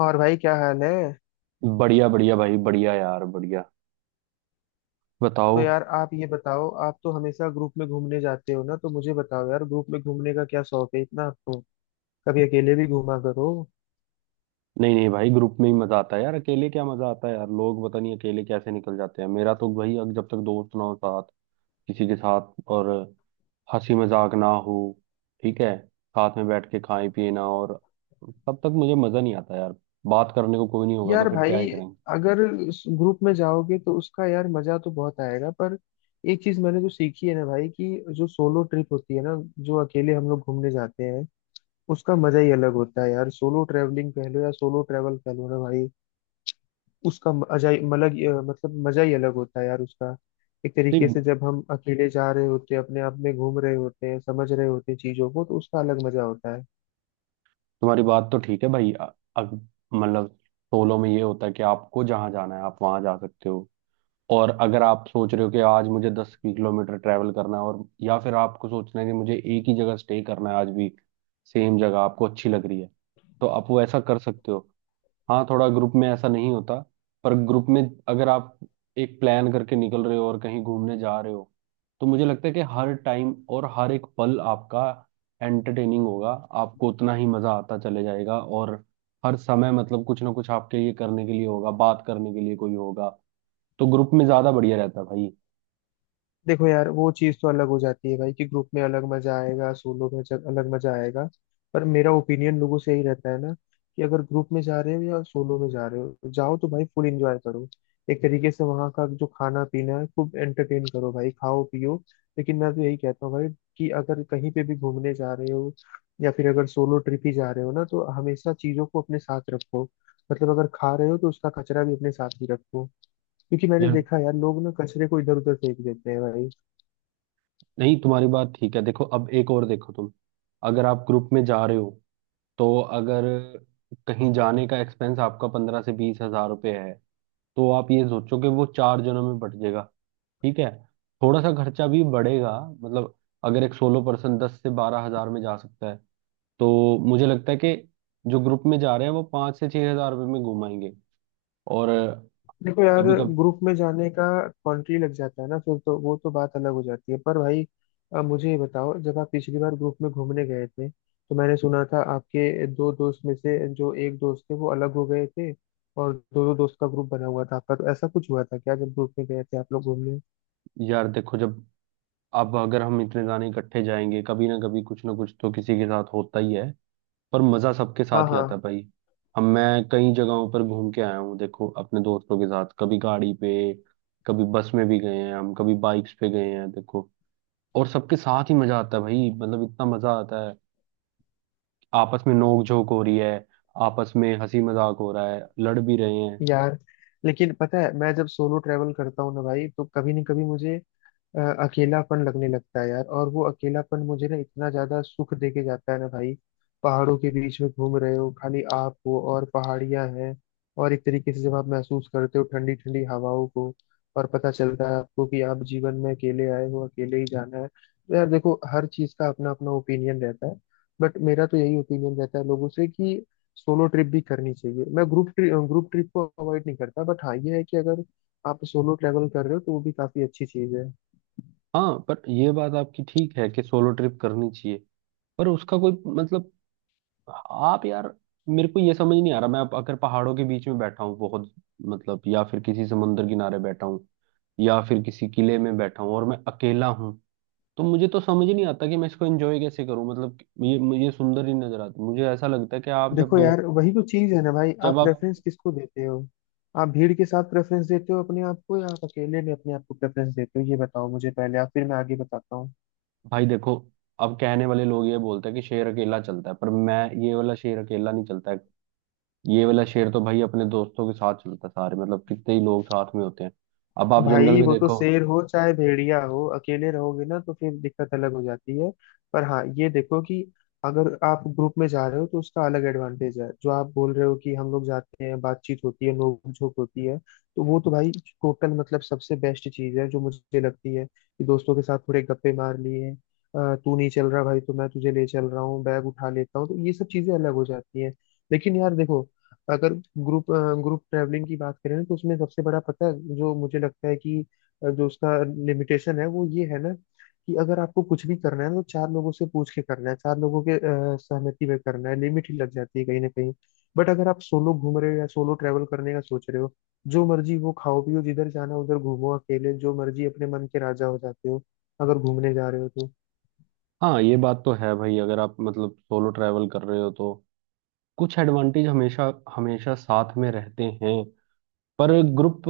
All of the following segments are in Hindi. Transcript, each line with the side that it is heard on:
left: और भाई क्या हाल है।
right: बढ़िया बढ़िया भाई बढ़िया यार बढ़िया। बताओ।
left: तो यार आप ये बताओ, आप तो हमेशा ग्रुप में घूमने जाते हो ना, तो मुझे बताओ यार, ग्रुप में घूमने का क्या शौक है इतना आपको। कभी अकेले भी घूमा करो।
right: नहीं नहीं भाई, ग्रुप में ही मजा आता है यार। अकेले क्या मजा आता है यार। लोग पता नहीं अकेले कैसे निकल जाते हैं। मेरा तो भाई, अब जब तक दोस्त ना हो साथ, किसी के साथ, और हंसी मजाक ना हो, ठीक है, साथ में बैठ के खाए पिए ना, और, तब तक मुझे मजा नहीं आता यार। बात करने को कोई नहीं होगा तो
left: यार
right: फिर क्या
left: भाई
right: ही करेंगे।
left: अगर ग्रुप में जाओगे तो उसका यार मजा तो बहुत आएगा, पर एक चीज मैंने जो सीखी है ना भाई, कि जो सोलो ट्रिप होती है ना, जो अकेले हम लोग घूमने जाते हैं, उसका मजा ही अलग होता है यार। सोलो ट्रेवलिंग कह लो या सोलो ट्रेवल कह लो ना भाई, उसका म- अजाई मलग मतलब मजा ही अलग होता है यार उसका। एक तरीके
right: नहीं,
left: से जब हम अकेले जा रहे होते हैं, अपने आप में घूम रहे होते हैं, समझ रहे होते हैं चीजों को, तो उसका अलग मजा होता है।
right: तुम्हारी बात तो ठीक है भाई। अग- मतलब, सोलो में ये होता है कि आपको जहाँ जाना है आप वहां जा सकते हो। और अगर आप सोच रहे हो कि आज मुझे 10 किलोमीटर ट्रैवल करना है, और या फिर आपको सोचना है कि मुझे एक ही जगह स्टे करना है, आज भी सेम जगह आपको अच्छी लग रही है, तो आप वो ऐसा कर सकते हो। हाँ, थोड़ा ग्रुप में ऐसा नहीं होता। पर ग्रुप में, अगर आप एक प्लान करके निकल रहे हो और कहीं घूमने जा रहे हो, तो मुझे लगता है कि हर टाइम और हर एक पल आपका एंटरटेनिंग होगा। आपको उतना ही मजा आता चले जाएगा, और हर समय मतलब कुछ ना कुछ आपके लिए करने के लिए होगा, बात करने के लिए कोई होगा। तो ग्रुप में ज्यादा बढ़िया रहता भाई।
left: देखो यार वो चीज तो अलग हो जाती है भाई, कि ग्रुप में अलग मजा आएगा, सोलो में जब अलग मजा आएगा। पर मेरा ओपिनियन लोगों से यही रहता है ना, कि अगर ग्रुप में जा रहे हो या सोलो में जा रहे हो, जाओ तो भाई फुल एंजॉय करो। एक तरीके से वहाँ का जो खाना पीना है खूब एंटरटेन करो भाई, खाओ पियो। लेकिन मैं तो यही कहता हूँ भाई, कि अगर कहीं पे भी घूमने जा रहे हो, या फिर अगर सोलो ट्रिप ही जा रहे हो ना, तो हमेशा चीजों को अपने साथ रखो। मतलब अगर खा रहे हो तो उसका कचरा भी अपने साथ ही रखो, क्योंकि मैंने
right: यार,
left: देखा यार लोग ना कचरे को इधर उधर फेंक देते हैं भाई।
right: नहीं तुम्हारी बात ठीक है। देखो, अब एक और देखो तुम, अगर आप ग्रुप में जा रहे हो तो, अगर कहीं जाने का एक्सपेंस आपका 15 से 20 हज़ार रुपये है, तो आप ये सोचो कि वो चार जनों में बट जाएगा। ठीक है। थोड़ा सा खर्चा भी बढ़ेगा मतलब। अगर एक सोलो पर्सन 10 से 12 हज़ार में जा सकता है, तो मुझे लगता है कि जो ग्रुप में जा रहे हैं वो 5 से 6 हज़ार रुपये में घुमाएंगे। और
left: देखो यार,
right: कभी कभी,
left: ग्रुप में जाने का कॉन्ट्री लग जाता है ना, फिर तो वो तो बात अलग हो जाती है। पर भाई मुझे ये बताओ, जब आप पिछली बार ग्रुप में घूमने गए थे, तो मैंने सुना था आपके दो दोस्त में से जो एक दोस्त थे वो अलग हो गए थे, और दो दो दोस्त का ग्रुप बना हुआ था आपका, तो ऐसा कुछ हुआ था क्या जब ग्रुप में गए थे आप लोग घूमने।
right: यार देखो, जब अब अगर हम इतने जाने इकट्ठे जाएंगे, कभी ना कभी कुछ ना कुछ तो किसी के साथ होता ही है, पर मजा सबके
left: हाँ
right: साथ ही
left: हाँ।
right: आता है भाई। हम मैं कई जगहों पर घूम के आया हूँ देखो, अपने दोस्तों के साथ, कभी गाड़ी पे, कभी बस में भी गए हैं हम, कभी बाइक्स पे गए हैं देखो। और सबके साथ ही मजा आता है भाई, मतलब इतना मजा आता है। आपस में नोक झोंक हो रही है, आपस में हंसी मजाक हो रहा है, लड़ भी रहे हैं।
left: यार लेकिन पता है मैं जब सोलो ट्रैवल करता हूँ ना भाई, तो कभी न कभी मुझे अ, अकेलापन लगने लगता है यार, और वो अकेलापन मुझे ना इतना ज्यादा सुख दे के जाता है ना भाई। पहाड़ों के बीच में घूम रहे हो, खाली आप हो और पहाड़ियां हैं, और एक तरीके से जब आप महसूस करते हो ठंडी ठंडी हवाओं को, और पता चलता है आपको कि आप जीवन में अकेले आए हो अकेले ही जाना है, तो यार देखो हर चीज का अपना अपना ओपिनियन रहता है। बट मेरा तो यही ओपिनियन रहता है लोगों से कि सोलो ट्रिप भी करनी चाहिए। मैं ग्रुप ट्रिप को अवॉइड नहीं करता, बट हाँ ये है कि अगर आप सोलो ट्रैवल कर रहे हो तो वो भी काफी अच्छी चीज है।
right: हाँ, पर ये बात आपकी ठीक है कि सोलो ट्रिप करनी चाहिए, पर उसका कोई, मतलब, आप यार, मेरे को ये समझ नहीं आ रहा। मैं, अब अगर पहाड़ों के बीच में बैठा हूँ, बहुत, मतलब, या फिर किसी समुंदर किनारे बैठा हूँ, या फिर किसी किले में बैठा हूँ, और मैं अकेला हूँ, तो मुझे तो समझ ही नहीं आता कि मैं इसको एंजॉय कैसे करूँ, मतलब। ये मुझे सुंदर ही नजर आता। मुझे ऐसा लगता है कि आप जब
left: देखो
right: दोस्त
left: यार वही तो चीज है ना भाई,
right: जब
left: आप
right: आप
left: प्रेफरेंस किसको देते हो। आप भीड़ के साथ प्रेफरेंस देते हो अपने आप को, या आप अकेले में अपने आप को प्रेफरेंस देते हो, ये बताओ मुझे पहले आप, फिर मैं आगे बताता हूँ।
right: भाई देखो, अब कहने वाले लोग ये बोलते हैं कि शेर अकेला चलता है, पर मैं, ये वाला शेर अकेला नहीं चलता है। ये वाला शेर तो भाई अपने दोस्तों के साथ चलता है, सारे, मतलब कितने ही लोग साथ में होते हैं। अब आप जंगल
left: भाई
right: में
left: वो तो
right: देखो।
left: शेर हो चाहे भेड़िया हो, अकेले रहोगे ना तो फिर दिक्कत अलग हो जाती है। पर हाँ ये देखो कि अगर आप ग्रुप में जा रहे हो तो उसका अलग एडवांटेज है, जो आप बोल रहे हो कि हम लोग जाते हैं बातचीत होती है नोक झोंक होती है, तो वो तो भाई टोटल मतलब सबसे बेस्ट चीज है, जो मुझे लगती है कि दोस्तों के साथ थोड़े गप्पे मार लिए, तू नहीं चल रहा भाई तो मैं तुझे ले चल रहा हूँ, बैग उठा लेता हूँ, तो ये सब चीजें अलग हो जाती हैं। लेकिन यार देखो, अगर ग्रुप ग्रुप ट्रैवलिंग की बात करें ना, तो उसमें सबसे बड़ा पता है जो मुझे लगता है कि जो उसका लिमिटेशन है वो ये है ना, कि अगर आपको कुछ भी करना है ना, तो चार लोगों से पूछ के करना है, चार लोगों के सहमति में करना है, लिमिट ही लग जाती है कहीं ना कहीं। बट अगर आप सोलो घूम रहे हो या सोलो ट्रैवल करने का सोच रहे हो, जो मर्जी वो खाओ पियो, जिधर जाना उधर घूमो अकेले, जो मर्जी अपने मन के राजा हो जाते हो अगर घूमने जा रहे हो तो।
right: हाँ, ये बात तो है भाई, अगर आप मतलब सोलो ट्रैवल कर रहे हो तो कुछ एडवांटेज हमेशा, हमेशा साथ में रहते हैं। पर ग्रुप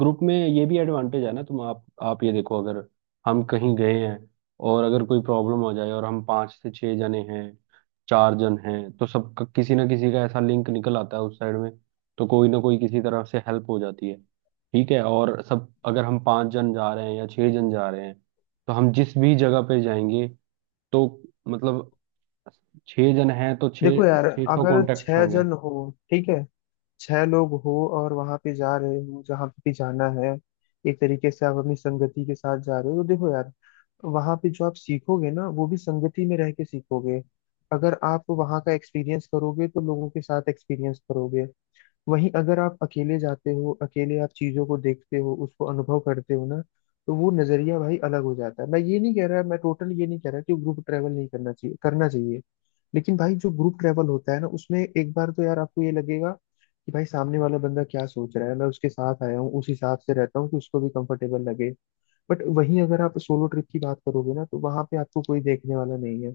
right: ग्रुप में ये भी एडवांटेज है ना। तुम आप ये देखो, अगर हम कहीं गए हैं और अगर कोई प्रॉब्लम हो जाए, और हम 5 से 6 जने हैं, चार जन हैं, तो सबका किसी ना किसी का ऐसा लिंक निकल आता है उस साइड में, तो कोई ना कोई किसी तरह से हेल्प हो जाती है। ठीक है। और सब, अगर हम पाँच जन जा रहे हैं या छः जन जा रहे हैं, तो हम जिस भी जगह पे जाएंगे तो, मतलब, छह जन हैं तो छह,
left: देखो यार
right: 600
left: अगर
right: कॉन्टेक्ट
left: छह
right: होंगे।
left: जन हो, ठीक है, छह लोग हो और वहां पे जा रहे हो जहाँ पे भी जाना है, एक तरीके से आप अपनी संगति के साथ जा रहे हो, तो देखो यार वहां पे जो आप सीखोगे ना वो भी संगति में रह के सीखोगे। अगर आप वहां का एक्सपीरियंस करोगे तो लोगों के साथ एक्सपीरियंस करोगे। वहीं अगर आप अकेले जाते हो, अकेले आप चीजों को देखते हो उसको अनुभव करते हो ना, तो वो नजरिया भाई अलग हो जाता है। मैं ये नहीं कह रहा, मैं टोटल ये नहीं कह रहा कि ग्रुप ट्रेवल नहीं करना चाहिए, करना चाहिए। लेकिन भाई जो ग्रुप ट्रेवल होता है ना, उसमें एक बार तो यार आपको ये लगेगा कि भाई सामने वाला बंदा क्या सोच रहा है, मैं उसके साथ आया हूँ उस हिसाब से रहता हूँ कि उसको भी कंफर्टेबल लगे। बट वहीं अगर आप सोलो ट्रिप की बात करोगे ना, तो वहां पे आपको कोई देखने वाला नहीं है।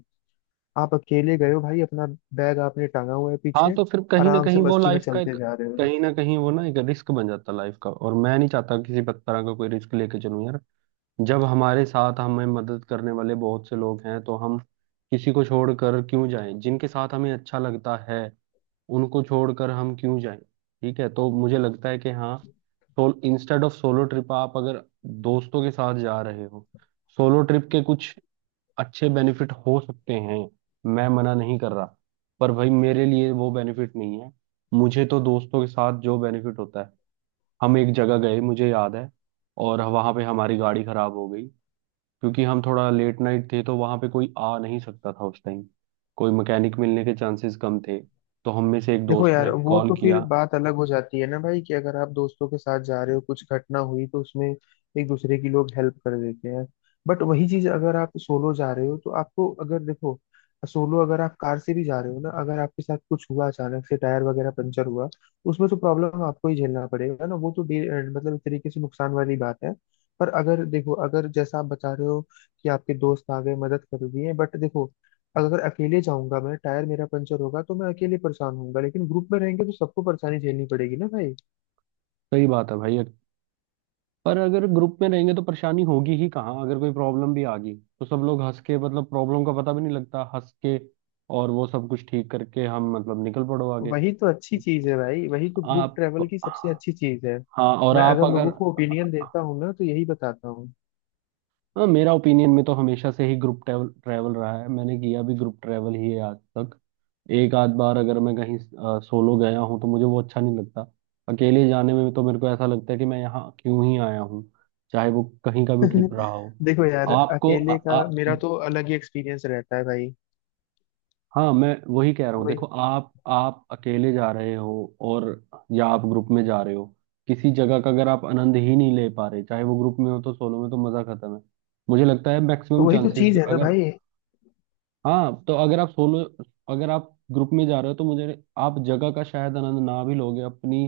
left: आप अकेले गए हो भाई, अपना बैग आपने टांगा हुआ है
right: हाँ
left: पीछे,
right: तो फिर कहीं ना
left: आराम से
right: कहीं वो
left: मस्ती में
right: लाइफ का एक,
left: चलते जा रहे हो।
right: कहीं ना कहीं वो ना एक रिस्क बन जाता लाइफ का। और मैं नहीं चाहता किसी भी तरह का कोई रिस्क लेके चलूं यार। जब हमारे साथ हमें मदद करने वाले बहुत से लोग हैं, तो हम किसी को छोड़कर क्यों जाएं? जिनके साथ हमें अच्छा लगता है उनको छोड़कर हम क्यों जाएं? ठीक है। तो मुझे लगता है कि, हाँ, सोल, इंस्टेड ऑफ सोलो ट्रिप, आप अगर दोस्तों के साथ जा रहे हो, सोलो ट्रिप के कुछ अच्छे बेनिफिट हो सकते हैं, मैं मना नहीं कर रहा, पर भाई, मेरे लिए वो बेनिफिट नहीं है। मुझे तो दोस्तों के साथ जो बेनिफिट होता है, हम एक जगह गए मुझे याद है, और वहां पे हमारी गाड़ी खराब हो गई, क्योंकि हम थोड़ा लेट नाइट थे तो वहां पे कोई आ नहीं सकता था उस टाइम, कोई मैकेनिक मिलने के चांसेस कम थे, तो हम में से एक
left: देखो
right: दोस्त
left: यार
right: ने
left: वो
right: कॉल
left: तो फिर
right: किया।
left: बात अलग हो जाती है ना भाई, कि अगर आप दोस्तों के साथ जा रहे हो कुछ घटना हुई तो उसमें एक दूसरे की लोग हेल्प कर देते हैं। बट वही चीज अगर आप सोलो जा रहे हो तो आपको, अगर देखो, सोलो अगर आप कार से भी जा रहे हो ना, अगर आपके साथ कुछ हुआ अचानक से टायर वगैरह पंचर हुआ, उसमें तो प्रॉब्लम आपको ही झेलना पड़ेगा ना। वो तो मतलब एक तरीके से नुकसान वाली बात है। पर अगर देखो, अगर जैसा आप बता रहे हो कि आपके दोस्त आ गए मदद कर दिए, बट देखो अगर अकेले जाऊंगा मैं, टायर मेरा पंचर होगा तो मैं अकेले परेशान होऊंगा, लेकिन ग्रुप में रहेंगे तो सबको परेशानी झेलनी पड़ेगी ना भाई।
right: सही बात है भाई। पर अगर ग्रुप में रहेंगे तो परेशानी होगी ही कहाँ? अगर कोई प्रॉब्लम भी आ गई तो सब लोग हंस के, मतलब, प्रॉब्लम का पता भी नहीं लगता हंस के, और वो सब कुछ ठीक करके हम, मतलब, निकल पड़ो आगे।
left: वही तो अच्छी चीज है भाई, वही तो ग्रुप
right: आप
left: ट्रेवल की सबसे अच्छी चीज है।
right: हाँ, और
left: मैं
right: आप
left: अगर
right: अगर
left: लोगों को ओपिनियन देता हूँ ना, तो यही बताता हूँ।
right: हाँ, मेरा ओपिनियन में तो हमेशा से ही ग्रुप ट्रैवल ट्रैवल रहा है, मैंने किया भी ग्रुप ट्रैवल ही है आज तक। एक आध बार अगर मैं कहीं सोलो गया हूँ तो मुझे वो अच्छा नहीं लगता। अकेले जाने में तो मेरे को ऐसा लगता है कि मैं यहाँ क्यों ही आया हूँ, चाहे वो कहीं का भी ट्रिप रहा हो।
left: देखो यार
right: आपको आ,
left: अकेले का
right: आ,
left: मेरा तो अलग ही एक्सपीरियंस रहता है भाई।
right: हाँ, मैं वही कह रहा
left: तो
right: हूँ।
left: वही
right: देखो, आप अकेले जा रहे हो और, या आप ग्रुप में जा रहे हो, किसी जगह का अगर आप आनंद ही नहीं ले पा रहे चाहे वो ग्रुप में हो, तो सोलो में तो मजा खत्म है। मुझे लगता है
left: तो
right: मैक्सिमम
left: वही तो
right: चांसेस,
left: चीज है ना
right: अगर,
left: भाई।
right: हाँ, तो अगर आप सोलो, अगर आप ग्रुप में जा रहे हो तो मुझे, आप जगह का शायद आनंद ना भी लोगे अपनी,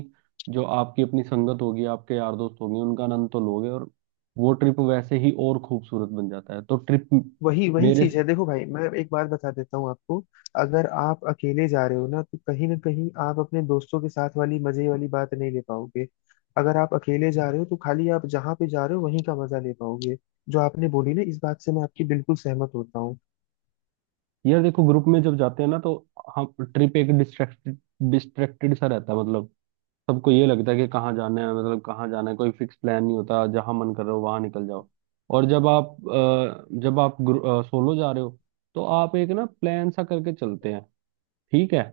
right: जो आपकी अपनी संगत होगी आपके यार दोस्त होंगे उनका आनंद तो लोगे, और वो ट्रिप वैसे ही और खूबसूरत बन जाता है, तो ट्रिप।
left: वही वही
right: मेरे
left: चीज है, देखो भाई मैं एक बात बता देता हूँ आपको। अगर आप अकेले जा रहे हो ना, तो कहीं ना कहीं आप अपने दोस्तों के साथ वाली मजे वाली बात नहीं ले पाओगे। अगर आप अकेले जा रहे हो तो खाली आप जहाँ पे जा रहे हो वहीं का मजा ले पाओगे। जो आपने बोली ना, इस बात से मैं आपकी बिल्कुल सहमत होता हूँ।
right: यार देखो, ग्रुप में जब जाते हैं ना तो हम ट्रिप एक डिस्ट्रैक्टेड, डिस्ट्रैक्टेड सा रहता है, मतलब। सबको ये लगता है कि कहाँ जाना है, मतलब कहाँ जाना है, कोई फिक्स प्लान नहीं होता, जहाँ मन कर रहा हो वहाँ निकल जाओ। और जब आप सोलो जा रहे हो, तो आप एक ना प्लान सा करके चलते हैं। ठीक है।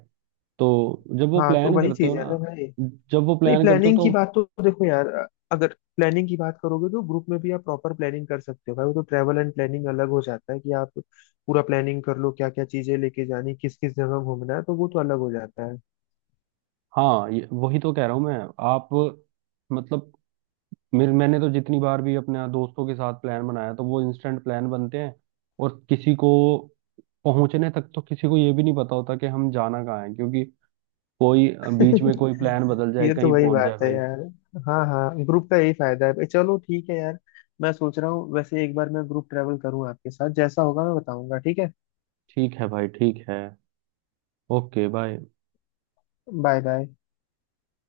right: तो जब वो
left: हाँ तो
right: प्लान
left: वही
right: करते हो
left: चीज है ना भाई।
right: ना, जब वो
left: नहीं,
right: प्लान करते हो
left: प्लानिंग की
right: तो,
left: बात तो देखो यार, अगर प्लानिंग की बात करोगे तो ग्रुप में भी आप प्रॉपर प्लानिंग कर सकते हो भाई, वो तो ट्रैवल एंड प्लानिंग अलग हो जाता है, कि आप पूरा प्लानिंग कर लो क्या क्या चीजें लेके जानी, किस किस जगह घूमना है, तो वो तो अलग हो जाता है।
right: हाँ, ये, वही तो कह रहा हूँ मैं। आप, मतलब, मेरे मैंने तो जितनी बार भी अपने दोस्तों के साथ प्लान बनाया तो वो इंस्टेंट प्लान बनते हैं। और किसी को पहुंचने तक तो किसी को ये भी नहीं पता होता कि हम जाना कहाँ है, क्योंकि कोई बीच में कोई प्लान बदल जाए,
left: ये तो
right: कहीं
left: वही
right: पहुंच जाए
left: बात है
right: भाई।
left: यार। हाँ हाँ, ग्रुप का यही फायदा है। चलो ठीक है यार, मैं सोच रहा हूँ वैसे एक बार मैं ग्रुप ट्रैवल करूँ आपके साथ, जैसा होगा मैं बताऊंगा, ठीक है।
right: ठीक है भाई, ठीक है। Okay, bye.
left: Bye bye.